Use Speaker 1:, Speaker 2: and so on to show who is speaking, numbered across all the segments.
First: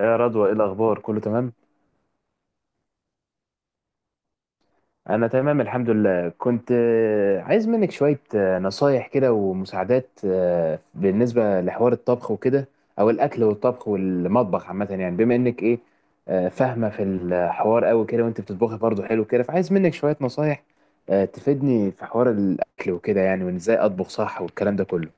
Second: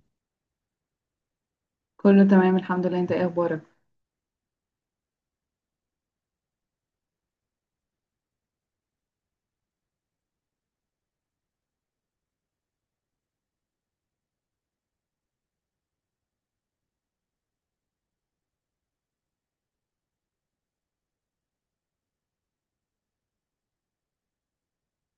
Speaker 1: يا رضوى، ايه الاخبار؟ كله تمام؟
Speaker 2: كله تمام الحمد لله. انت ايه اخبارك؟
Speaker 1: انا تمام الحمد لله. كنت عايز منك شوية نصايح كده ومساعدات بالنسبة لحوار الطبخ وكده، او الاكل والطبخ والمطبخ عامة، يعني بما انك ايه فاهمة في الحوار قوي كده، وانت بتطبخي برضه حلو كده، فعايز منك شوية نصايح تفيدني في حوار الاكل وكده، يعني وان ازاي اطبخ صح والكلام ده كله.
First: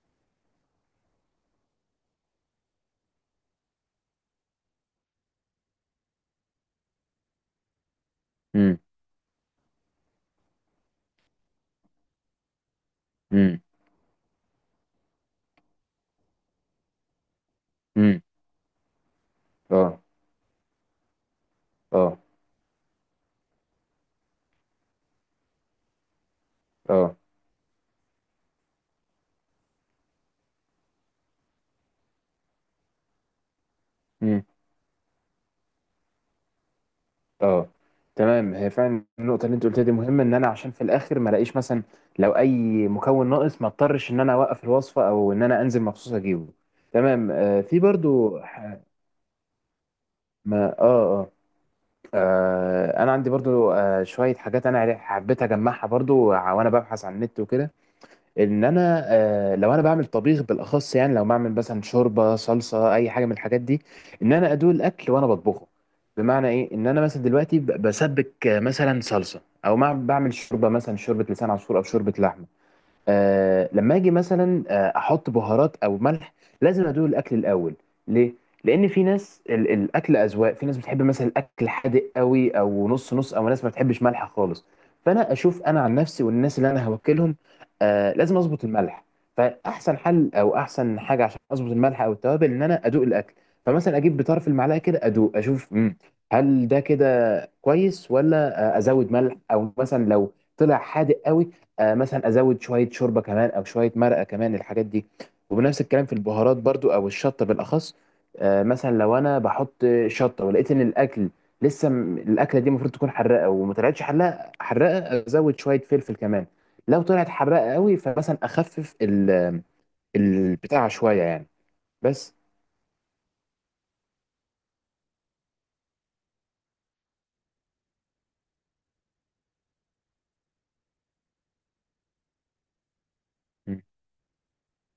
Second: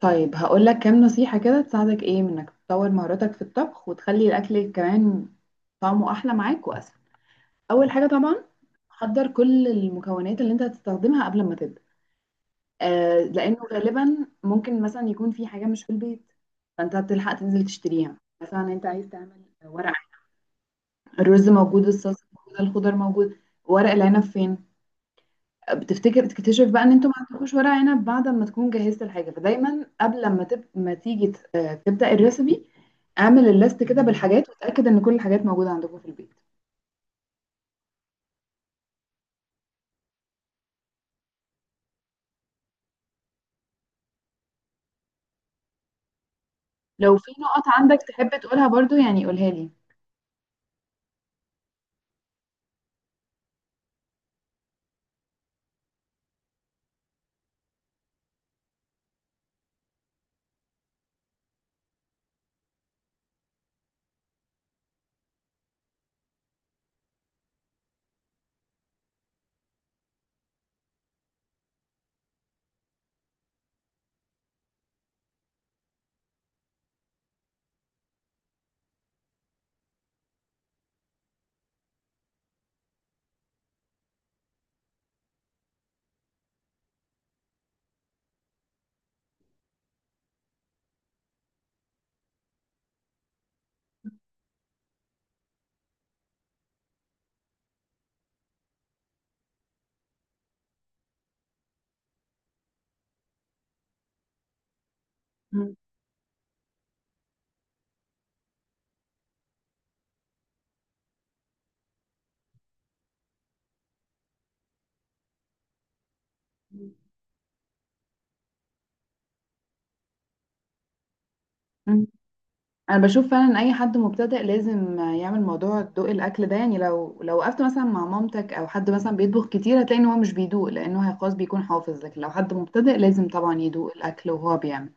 Speaker 2: طيب هقول لك كام نصيحة كده تساعدك، ايه منك تطور مهاراتك في الطبخ وتخلي الاكل كمان طعمه احلى معاك واسهل. اول حاجة طبعا
Speaker 1: امم.
Speaker 2: حضر كل المكونات اللي انت هتستخدمها قبل ما تبدأ. لانه
Speaker 1: امم.
Speaker 2: غالبا ممكن مثلا يكون في حاجة مش في البيت، فانت هتلحق تنزل تشتريها.
Speaker 1: امم.
Speaker 2: مثلا انت عايز تعمل ورق
Speaker 1: اه.
Speaker 2: عنب، الرز موجود،
Speaker 1: اه.
Speaker 2: الصلصة موجودة، الخضار موجود، ورق العنب فين؟ بتفتكر بتكتشف بقى ان انتوا
Speaker 1: اه.
Speaker 2: ما عندكوش ورق عنب بعد ما تكون جهزت الحاجه. فدايما قبل ما تب... ما تيجي ت- آه، تبدا الريسبي، اعمل الليست كده بالحاجات وتاكد ان كل الحاجات موجوده عندكم في البيت.
Speaker 1: اه. تمام، هي فعلا النقطة اللي انت قلتها دي مهمة، ان انا عشان في الاخر ما الاقيش مثلا لو اي مكون ناقص، ما اضطرش ان انا اوقف الوصفة او ان انا انزل مخصوص اجيبه.
Speaker 2: لو في
Speaker 1: تمام.
Speaker 2: نقط
Speaker 1: في
Speaker 2: عندك
Speaker 1: برضو
Speaker 2: تحب تقولها برضو، يعني قولها لي.
Speaker 1: ما. اه. اه. انا عندي برضو شوية حاجات، انا حبيت اجمعها برضو وانا ببحث عن النت وكده. ان انا لو انا بعمل طبيخ بالاخص، يعني لو بعمل مثلا شوربه، صلصه، اي حاجه من الحاجات دي، ان انا ادوق الاكل وانا بطبخه. بمعنى ايه؟ ان انا مثلا دلوقتي بسبك مثلا صلصه، او مع بعمل شوربه، مثلا شوربه لسان عصفور او شوربه لحمه، لما اجي مثلا احط بهارات او ملح، لازم ادوق الاكل الاول. ليه؟ لان في ناس الاكل اذواق. في ناس بتحب مثلا الاكل حادق قوي او نص نص، او ناس ما بتحبش ملح خالص. فانا اشوف انا عن نفسي والناس اللي انا هوكلهم، لازم اظبط الملح. فاحسن حل او احسن حاجه عشان اظبط الملح او التوابل، ان انا ادوق الاكل. فمثلا اجيب بطرف المعلقه كده ادوق اشوف، هل ده كده كويس، ولا ازود ملح؟ او مثلا لو طلع حادق قوي، مثلا ازود شويه شوربه كمان او شويه مرقه كمان، الحاجات دي.
Speaker 2: مم.
Speaker 1: وبنفس الكلام في البهارات برضو، او الشطه بالاخص. مثلا لو انا بحط شطه ولقيت ان الاكل لسه الاكله دي المفروض تكون حراقه وما طلعتش حراقه حراقه، ازود شويه فلفل كمان. لو طلعت حراقه قوي، فمثلا اخفف البتاع شويه يعني.
Speaker 2: مم.
Speaker 1: بس.
Speaker 2: انا بشوف فعلا ان اي حد مبتدئ لازم يعمل موضوع ذوق الاكل ده. يعني لو وقفت مثلا مع مامتك او حد مثلا بيطبخ كتير، هتلاقي ان هو مش بيدوق لانه هي خلاص بيكون حافظ. لكن لو حد مبتدئ لازم طبعا
Speaker 1: م.
Speaker 2: يدوق الاكل وهو بيعمل.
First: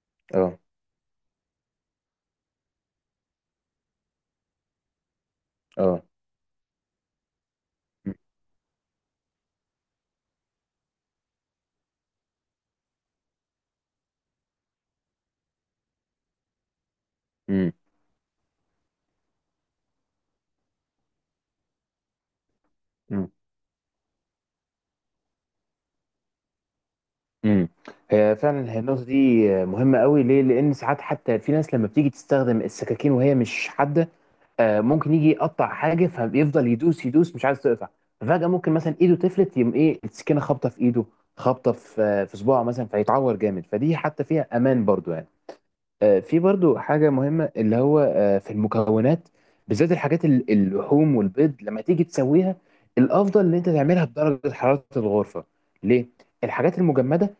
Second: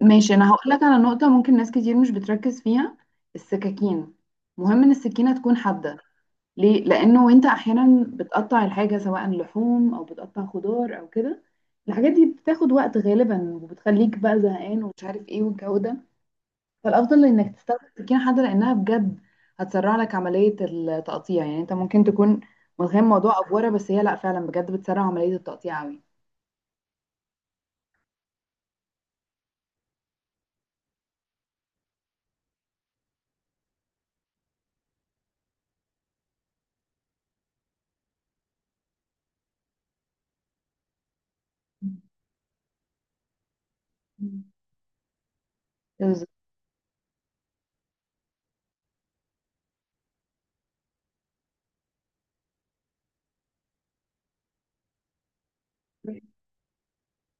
Speaker 2: ماشي، انا هقول
Speaker 1: اه.
Speaker 2: لك على نقطة ممكن ناس كتير مش بتركز فيها: السكاكين. مهم ان السكينة تكون حادة.
Speaker 1: اه.
Speaker 2: ليه؟ لانه وانت احيانا بتقطع الحاجة، سواء لحوم او بتقطع خضار او كده، الحاجات دي بتاخد وقت غالبا وبتخليك بقى زهقان ومش عارف ايه والجو ده. فالافضل انك
Speaker 1: م.
Speaker 2: تستخدم سكينة حادة، لانها بجد هتسرع لك عملية التقطيع. يعني انت ممكن تكون متخيل
Speaker 1: م.
Speaker 2: موضوع افورة، بس هي لا، فعلا بجد بتسرع عملية التقطيع قوي.
Speaker 1: امم. هي فعلا، هي النقطه دي مهمه قوي. ليه؟ لان ساعات حتى في ناس لما بتيجي تستخدم السكاكين وهي مش حاده، ممكن يجي يقطع حاجه فبيفضل يدوس يدوس، مش عايز تقطع. ففجاه ممكن مثلا ايده تفلت، يقوم ايه السكينه خابطه في ايده، خابطه في في صباعه مثلا، فيتعور جامد. فدي حتى فيها امان برضو يعني.
Speaker 2: بالظبط.
Speaker 1: في برضو حاجة مهمة، اللي هو في المكونات، بالذات الحاجات اللحوم والبيض لما تيجي تسويها، الأفضل إن أنت تعملها بدرجة حرارة الغرفة. ليه؟ الحاجات المجمدة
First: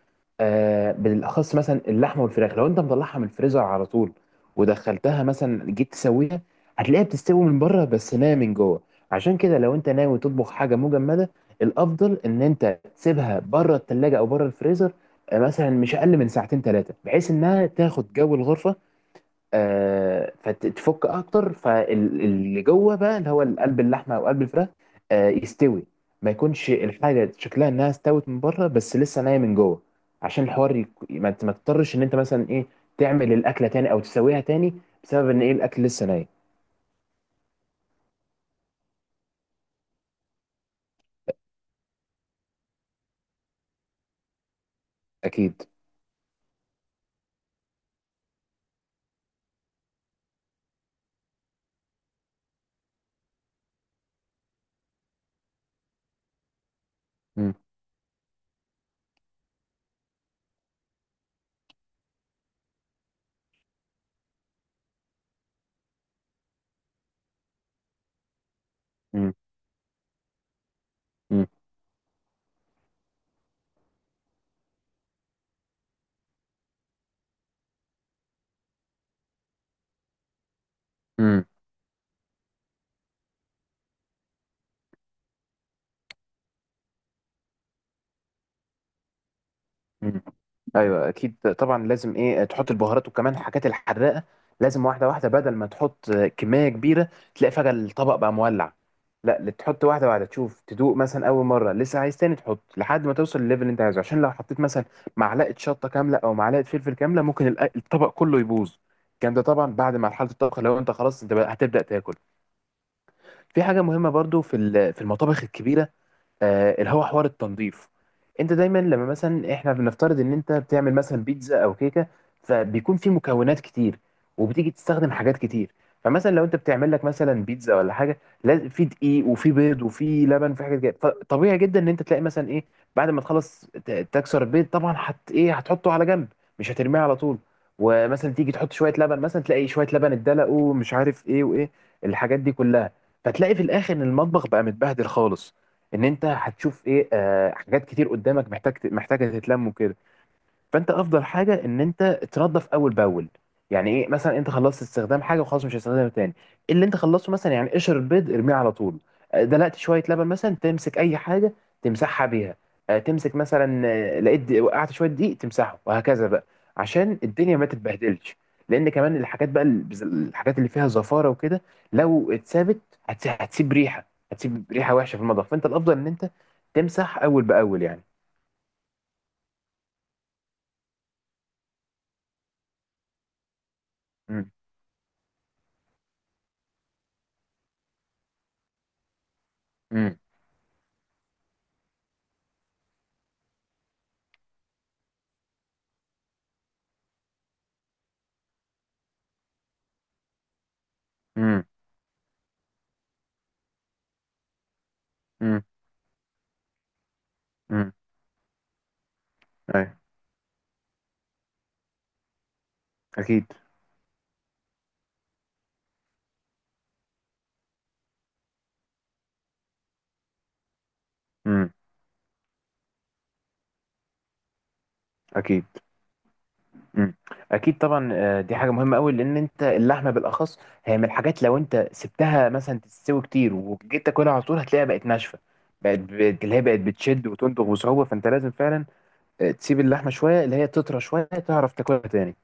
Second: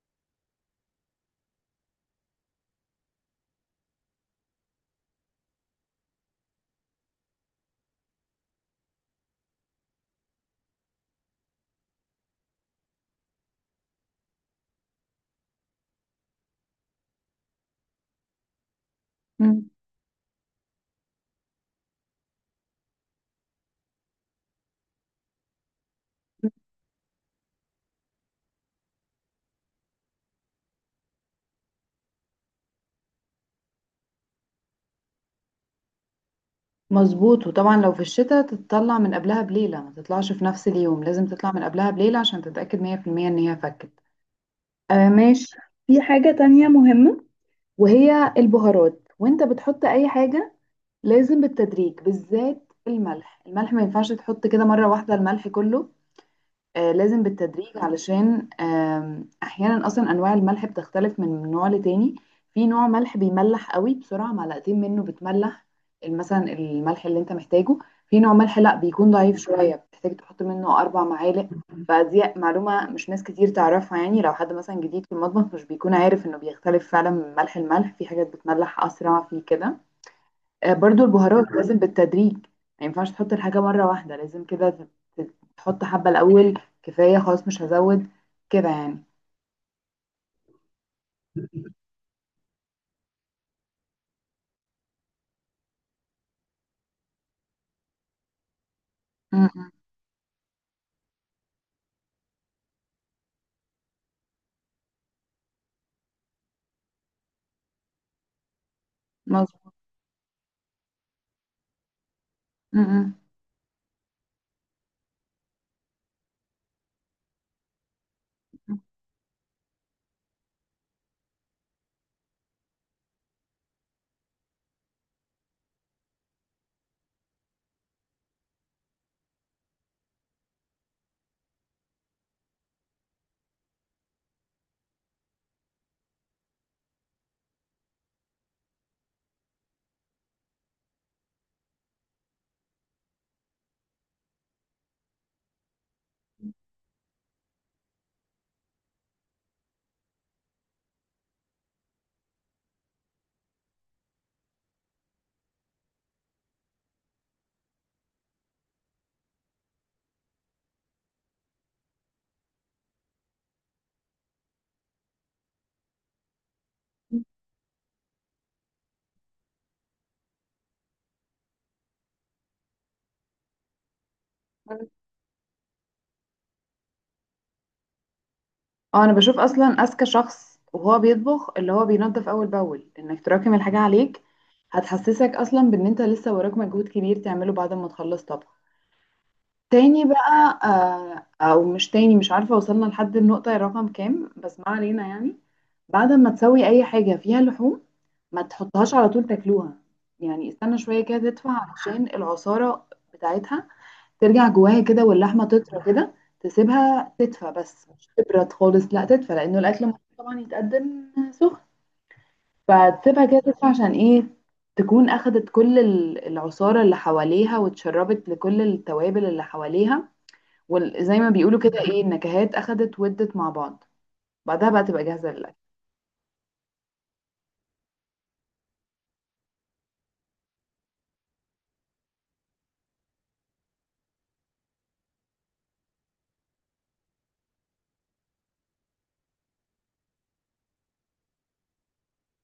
Speaker 1: بالأخص مثلا اللحمة والفراخ، لو أنت مطلعها من الفريزر على طول ودخلتها مثلا جيت تسويها، هتلاقيها بتستوي من بره بس ناية من جوه. عشان كده لو أنت ناوي تطبخ حاجة مجمدة، الأفضل إن أنت تسيبها بره التلاجة أو بره الفريزر، مثلا مش اقل من ساعتين ثلاثه، بحيث انها تاخد جو الغرفه فتتفك اكتر. فاللي جوه بقى اللي هو قلب اللحمه او قلب الفراخ يستوي، ما يكونش الحاجه شكلها انها استوت من بره بس لسه نايه من جوه، عشان الحوار ما تضطرش ان انت مثلا ايه تعمل الاكله تاني او تسويها تاني، بسبب ان ايه الاكل لسه ناي.
Speaker 2: مظبوط، وطبعا لو في الشتاء تطلع من قبلها بليلة، ما تطلعش في نفس اليوم، لازم تطلع من قبلها بليلة عشان تتأكد 100% ان هي فكت. آه ماشي.
Speaker 1: اكيد.
Speaker 2: في حاجة تانية مهمة وهي البهارات، وانت بتحط اي حاجة لازم بالتدريج، بالذات الملح. الملح ما ينفعش تحط كده مرة واحدة الملح كله. لازم
Speaker 1: مم.
Speaker 2: بالتدريج، علشان احيانا اصلا انواع الملح بتختلف من نوع لتاني. في نوع ملح بيملح قوي، بسرعه معلقتين منه بتملح مثلا الملح اللي انت محتاجه. في نوع ملح لا، بيكون
Speaker 1: مم.
Speaker 2: ضعيف شويه، بتحتاج تحط منه اربع
Speaker 1: مم.
Speaker 2: معالق. فدي معلومه مش ناس كتير تعرفها. يعني لو حد مثلا جديد في المطبخ مش بيكون عارف انه بيختلف فعلا من ملح الملح، في حاجات بتملح اسرع في كده. برضو
Speaker 1: مم.
Speaker 2: البهارات لازم بالتدريج. ما ينفعش تحط الحاجة مرة واحدة، لازم كده تحط حبة الأول، كفاية خلاص مش هزود كده يعني.
Speaker 1: مم. ايوه اكيد طبعا، لازم ايه تحط البهارات وكمان الحاجات الحراقه، لازم واحده واحده، بدل ما تحط كميه كبيره تلاقي فجاه الطبق بقى مولع. لا،
Speaker 2: م-
Speaker 1: اللي
Speaker 2: م.
Speaker 1: تحط واحده واحده، تشوف، تدوق، مثلا اول مره لسه عايز تاني تحط لحد ما توصل للليفل اللي انت عايزه. عشان لو حطيت مثلا معلقه شطه كامله او معلقه فلفل كامله، ممكن الطبق كله يبوظ. الكلام ده
Speaker 2: مظبوط.
Speaker 1: طبعا بعد ما حاله الطبخ، لو انت خلاص انت بقى هتبدا تاكل.
Speaker 2: م-
Speaker 1: في حاجه مهمه برضو في في المطابخ الكبيره، اللي هو حوار التنظيف. انت
Speaker 2: م.
Speaker 1: دايما لما مثلا، احنا بنفترض ان انت بتعمل مثلا بيتزا او كيكه، فبيكون في مكونات كتير، وبتيجي تستخدم حاجات كتير. فمثلا لو انت بتعمل لك مثلا بيتزا ولا حاجه، لازم في دقيق وفي بيض وفي لبن وفي حاجات كده. فطبيعي جدا ان انت تلاقي مثلا ايه، بعد ما تخلص تكسر البيض، طبعا هت ايه هتحطه على جنب، مش هترميه على طول. ومثلا تيجي تحط شويه لبن، مثلا تلاقي شويه لبن اتدلق، ومش عارف ايه وايه، الحاجات دي كلها. فتلاقي في الاخر ان المطبخ بقى متبهدل خالص، ان انت هتشوف ايه حاجات كتير قدامك محتاج محتاجه تتلم وكده. فانت افضل حاجه ان انت تنظف اول باول. يعني ايه؟ مثلا انت خلصت استخدام حاجه وخلاص مش هتستخدمها تاني، اللي انت خلصته مثلا يعني قشر البيض ارميه على طول. دلقت شويه لبن مثلا، تمسك اي حاجه تمسحها بيها. تمسك مثلا لقيت وقعت شويه دقيق تمسحه، وهكذا بقى، عشان الدنيا ما تتبهدلش. لان كمان الحاجات بقى الحاجات اللي فيها زفاره وكده، لو اتسابت هتسيب ريحه، هتسيب ريحه وحشه في المطبخ. فانت الافضل ان انت تمسح اول باول يعني.
Speaker 2: اه، أنا بشوف أصلا أذكى شخص وهو بيطبخ اللي هو بينظف أول بأول. إنك تراكم الحاجة عليك
Speaker 1: امم.
Speaker 2: هتحسسك أصلا بإن أنت لسه وراك مجهود كبير تعمله بعد ما تخلص طبخ. تاني بقى، او مش تاني، مش عارفة وصلنا لحد النقطة رقم كام، بس ما علينا. يعني بعد ما تسوي اي حاجة فيها لحوم، ما تحطهاش على طول تاكلوها. يعني استنى شوية كده تدفع
Speaker 1: امم.
Speaker 2: علشان العصارة بتاعتها ترجع جواها كده واللحمة
Speaker 1: امم.
Speaker 2: تطرى كده. تسيبها تدفى، بس مش تبرد خالص، لا تدفى، لانه الاكل
Speaker 1: اي.
Speaker 2: المفروض طبعا يتقدم سخن. فتسيبها كده
Speaker 1: اكيد.
Speaker 2: تدفى عشان ايه؟ تكون اخدت كل العصارة اللي حواليها واتشربت لكل التوابل اللي حواليها، وزي ما بيقولوا
Speaker 1: امم.
Speaker 2: كده ايه، النكهات اخدت ودت مع بعض. بعدها بقى تبقى جاهزة للأكل.
Speaker 1: اكيد. امم. اكيد طبعا، دي حاجه مهمه قوي. لان انت اللحمه بالاخص هي من الحاجات لو انت سبتها مثلا تستوي كتير وجيت تاكلها على طول، هتلاقيها بقت ناشفه، اللي هي بقت بتشد وتندغ بصعوبه. فانت لازم فعلا تسيب اللحمه شويه، اللي هي تطرى شويه، تعرف تاكلها تاني.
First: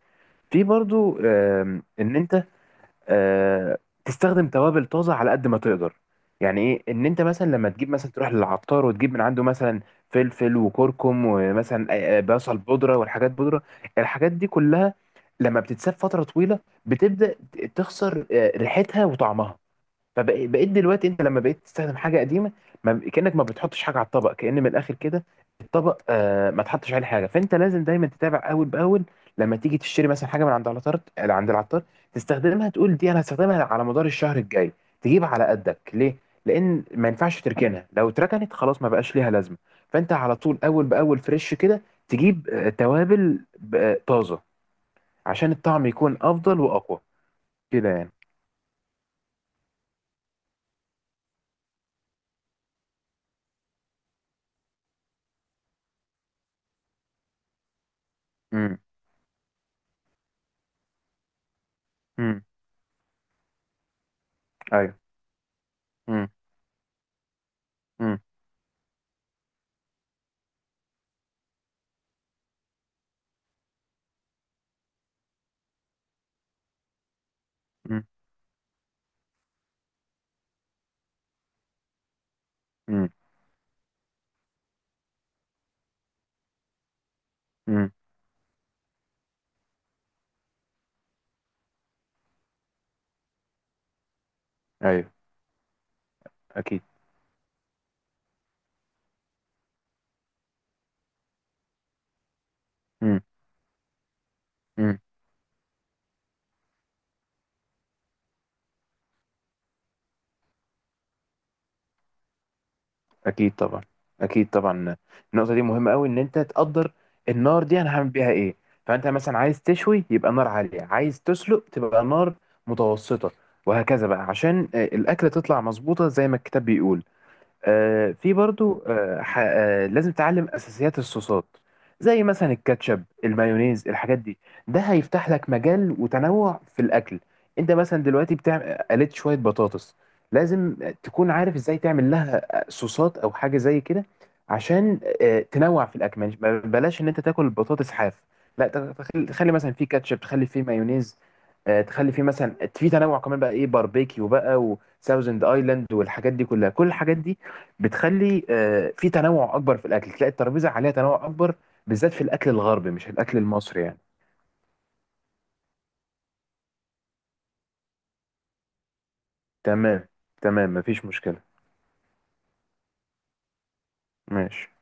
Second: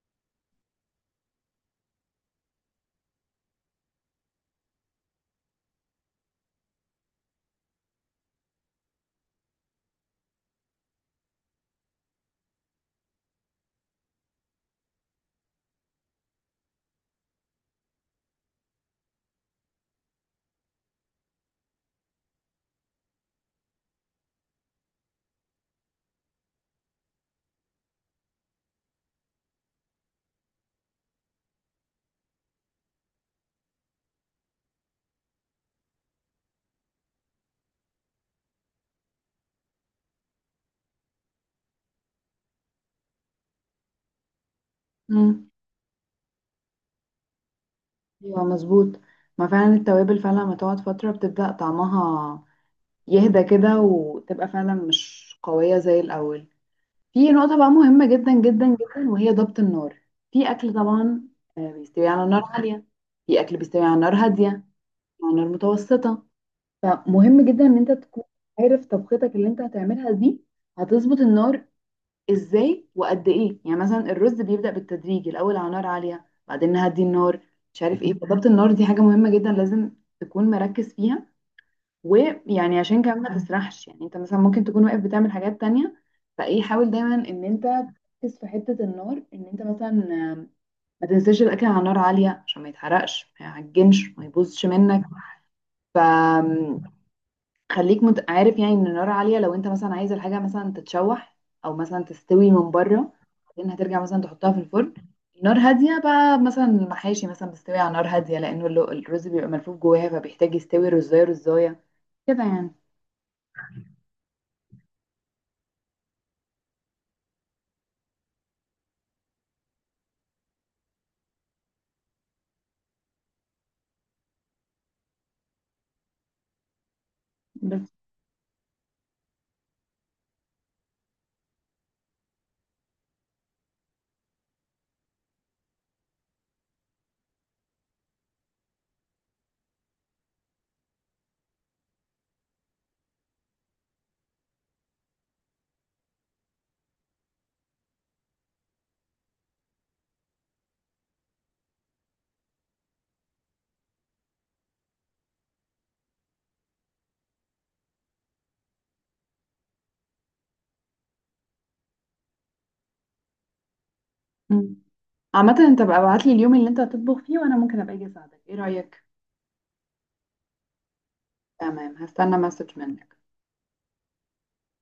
Speaker 1: في برضو ان انت آه، تستخدم توابل طازه على قد ما تقدر. يعني ايه؟ ان انت مثلا لما تجيب، مثلا تروح للعطار وتجيب من عنده مثلا فلفل وكركم ومثلا بصل بودره والحاجات بودره، الحاجات دي كلها لما بتتساب فتره طويله بتبدا تخسر ريحتها وطعمها. فبقيت دلوقتي انت لما بقيت تستخدم حاجه قديمه، ما كانك ما بتحطش حاجه على الطبق، كأن من الاخر كده الطبق ما تحطش عليه حاجه. فانت لازم دايما تتابع اول باول، لما تيجي تشتري مثلا حاجه من عند العطار عند العطار تستخدمها، تقول دي انا هستخدمها على مدار الشهر الجاي، تجيب على قدك. ليه؟ لان ما ينفعش تركنها، لو اتركنت خلاص ما بقاش ليها لازمه. فانت على طول اول باول فريش كده، تجيب توابل طازه،
Speaker 2: امم،
Speaker 1: عشان الطعم يكون افضل واقوى كده يعني.
Speaker 2: ايوه مظبوط. ما فعلا التوابل فعلا لما تقعد فترة بتبدأ طعمها يهدى كده وتبقى فعلا مش قوية زي الأول. في نقطة بقى مهمة جدا جدا
Speaker 1: امم.
Speaker 2: جدا وهي ضبط النار. في أكل طبعا بيستوي على
Speaker 1: امم.
Speaker 2: نار عالية، في أكل بيستوي على نار هادية،
Speaker 1: ايوه.
Speaker 2: على نار متوسطة.
Speaker 1: امم.
Speaker 2: فمهم جدا إن أنت
Speaker 1: امم.
Speaker 2: تكون عارف طبختك اللي أنت هتعملها دي هتظبط النار ازاي وقد ايه. يعني مثلا الرز بيبدأ بالتدريج، الاول على نار عالية بعدين نهدي النار، مش عارف ايه. فضبط النار دي حاجة مهمة جدا، لازم تكون مركز فيها. ويعني عشان
Speaker 1: امم.
Speaker 2: كمان ما تسرحش، يعني انت مثلا ممكن تكون واقف بتعمل حاجات تانية. فايه، حاول دايما ان انت
Speaker 1: امم.
Speaker 2: تركز في حتة النار. ان انت مثلا آم، ما تنساش الاكل على نار عالية عشان ما يتحرقش، ما يعجنش، ما يبوظش منك.
Speaker 1: ايوه
Speaker 2: ف
Speaker 1: اكيد.
Speaker 2: عارف يعني ان النار عاليه لو انت مثلا عايز الحاجه مثلا تتشوح او مثلا تستوي من بره،
Speaker 1: امم.
Speaker 2: بعدين هترجع مثلا تحطها في الفرن.
Speaker 1: امم.
Speaker 2: نار هاديه بقى مثلا المحاشي مثلا بتستوي على نار هاديه، لانه الرز بيبقى ملفوف جواها فبيحتاج يستوي رزايه رزايه كده يعني.
Speaker 1: اكيد طبعا. اكيد طبعا. النقطه دي مهمه قوي، ان انت تقدر النار دي انا هعمل بيها ايه. فانت مثلا عايز تشوي يبقى نار عاليه، عايز تسلق تبقى نار متوسطه، وهكذا بقى، عشان الاكله تطلع مظبوطه زي ما الكتاب بيقول.
Speaker 2: بس.
Speaker 1: في برضو لازم تتعلم اساسيات الصوصات، زي مثلا الكاتشب، المايونيز، الحاجات دي. ده هيفتح لك مجال وتنوع في الاكل. انت مثلا دلوقتي بتعمل قلت شويه بطاطس، لازم تكون عارف ازاي تعمل لها صوصات او حاجه زي كده، عشان تنوع في الاكل. بلاش ان انت تاكل البطاطس حاف. لا، تخلي مثلا فيه كاتشب، تخلي فيه مايونيز، تخلي فيه مثلا في تنوع كمان، بقى ايه باربيكيو بقى وساوزند ايلاند والحاجات دي كلها. كل الحاجات دي بتخلي في تنوع اكبر في الاكل، تلاقي الترابيزه عليها تنوع اكبر، بالذات في الاكل الغربي مش الاكل المصري يعني.
Speaker 2: مم. عامه انت بقى ابعت لي اليوم اللي انت هتطبخ فيه وانا ممكن ابقى اجي اساعدك، ايه رايك؟
Speaker 1: تمام. تمام مفيش مشكله.
Speaker 2: تمام، هستنى مسج منك.
Speaker 1: ماشي.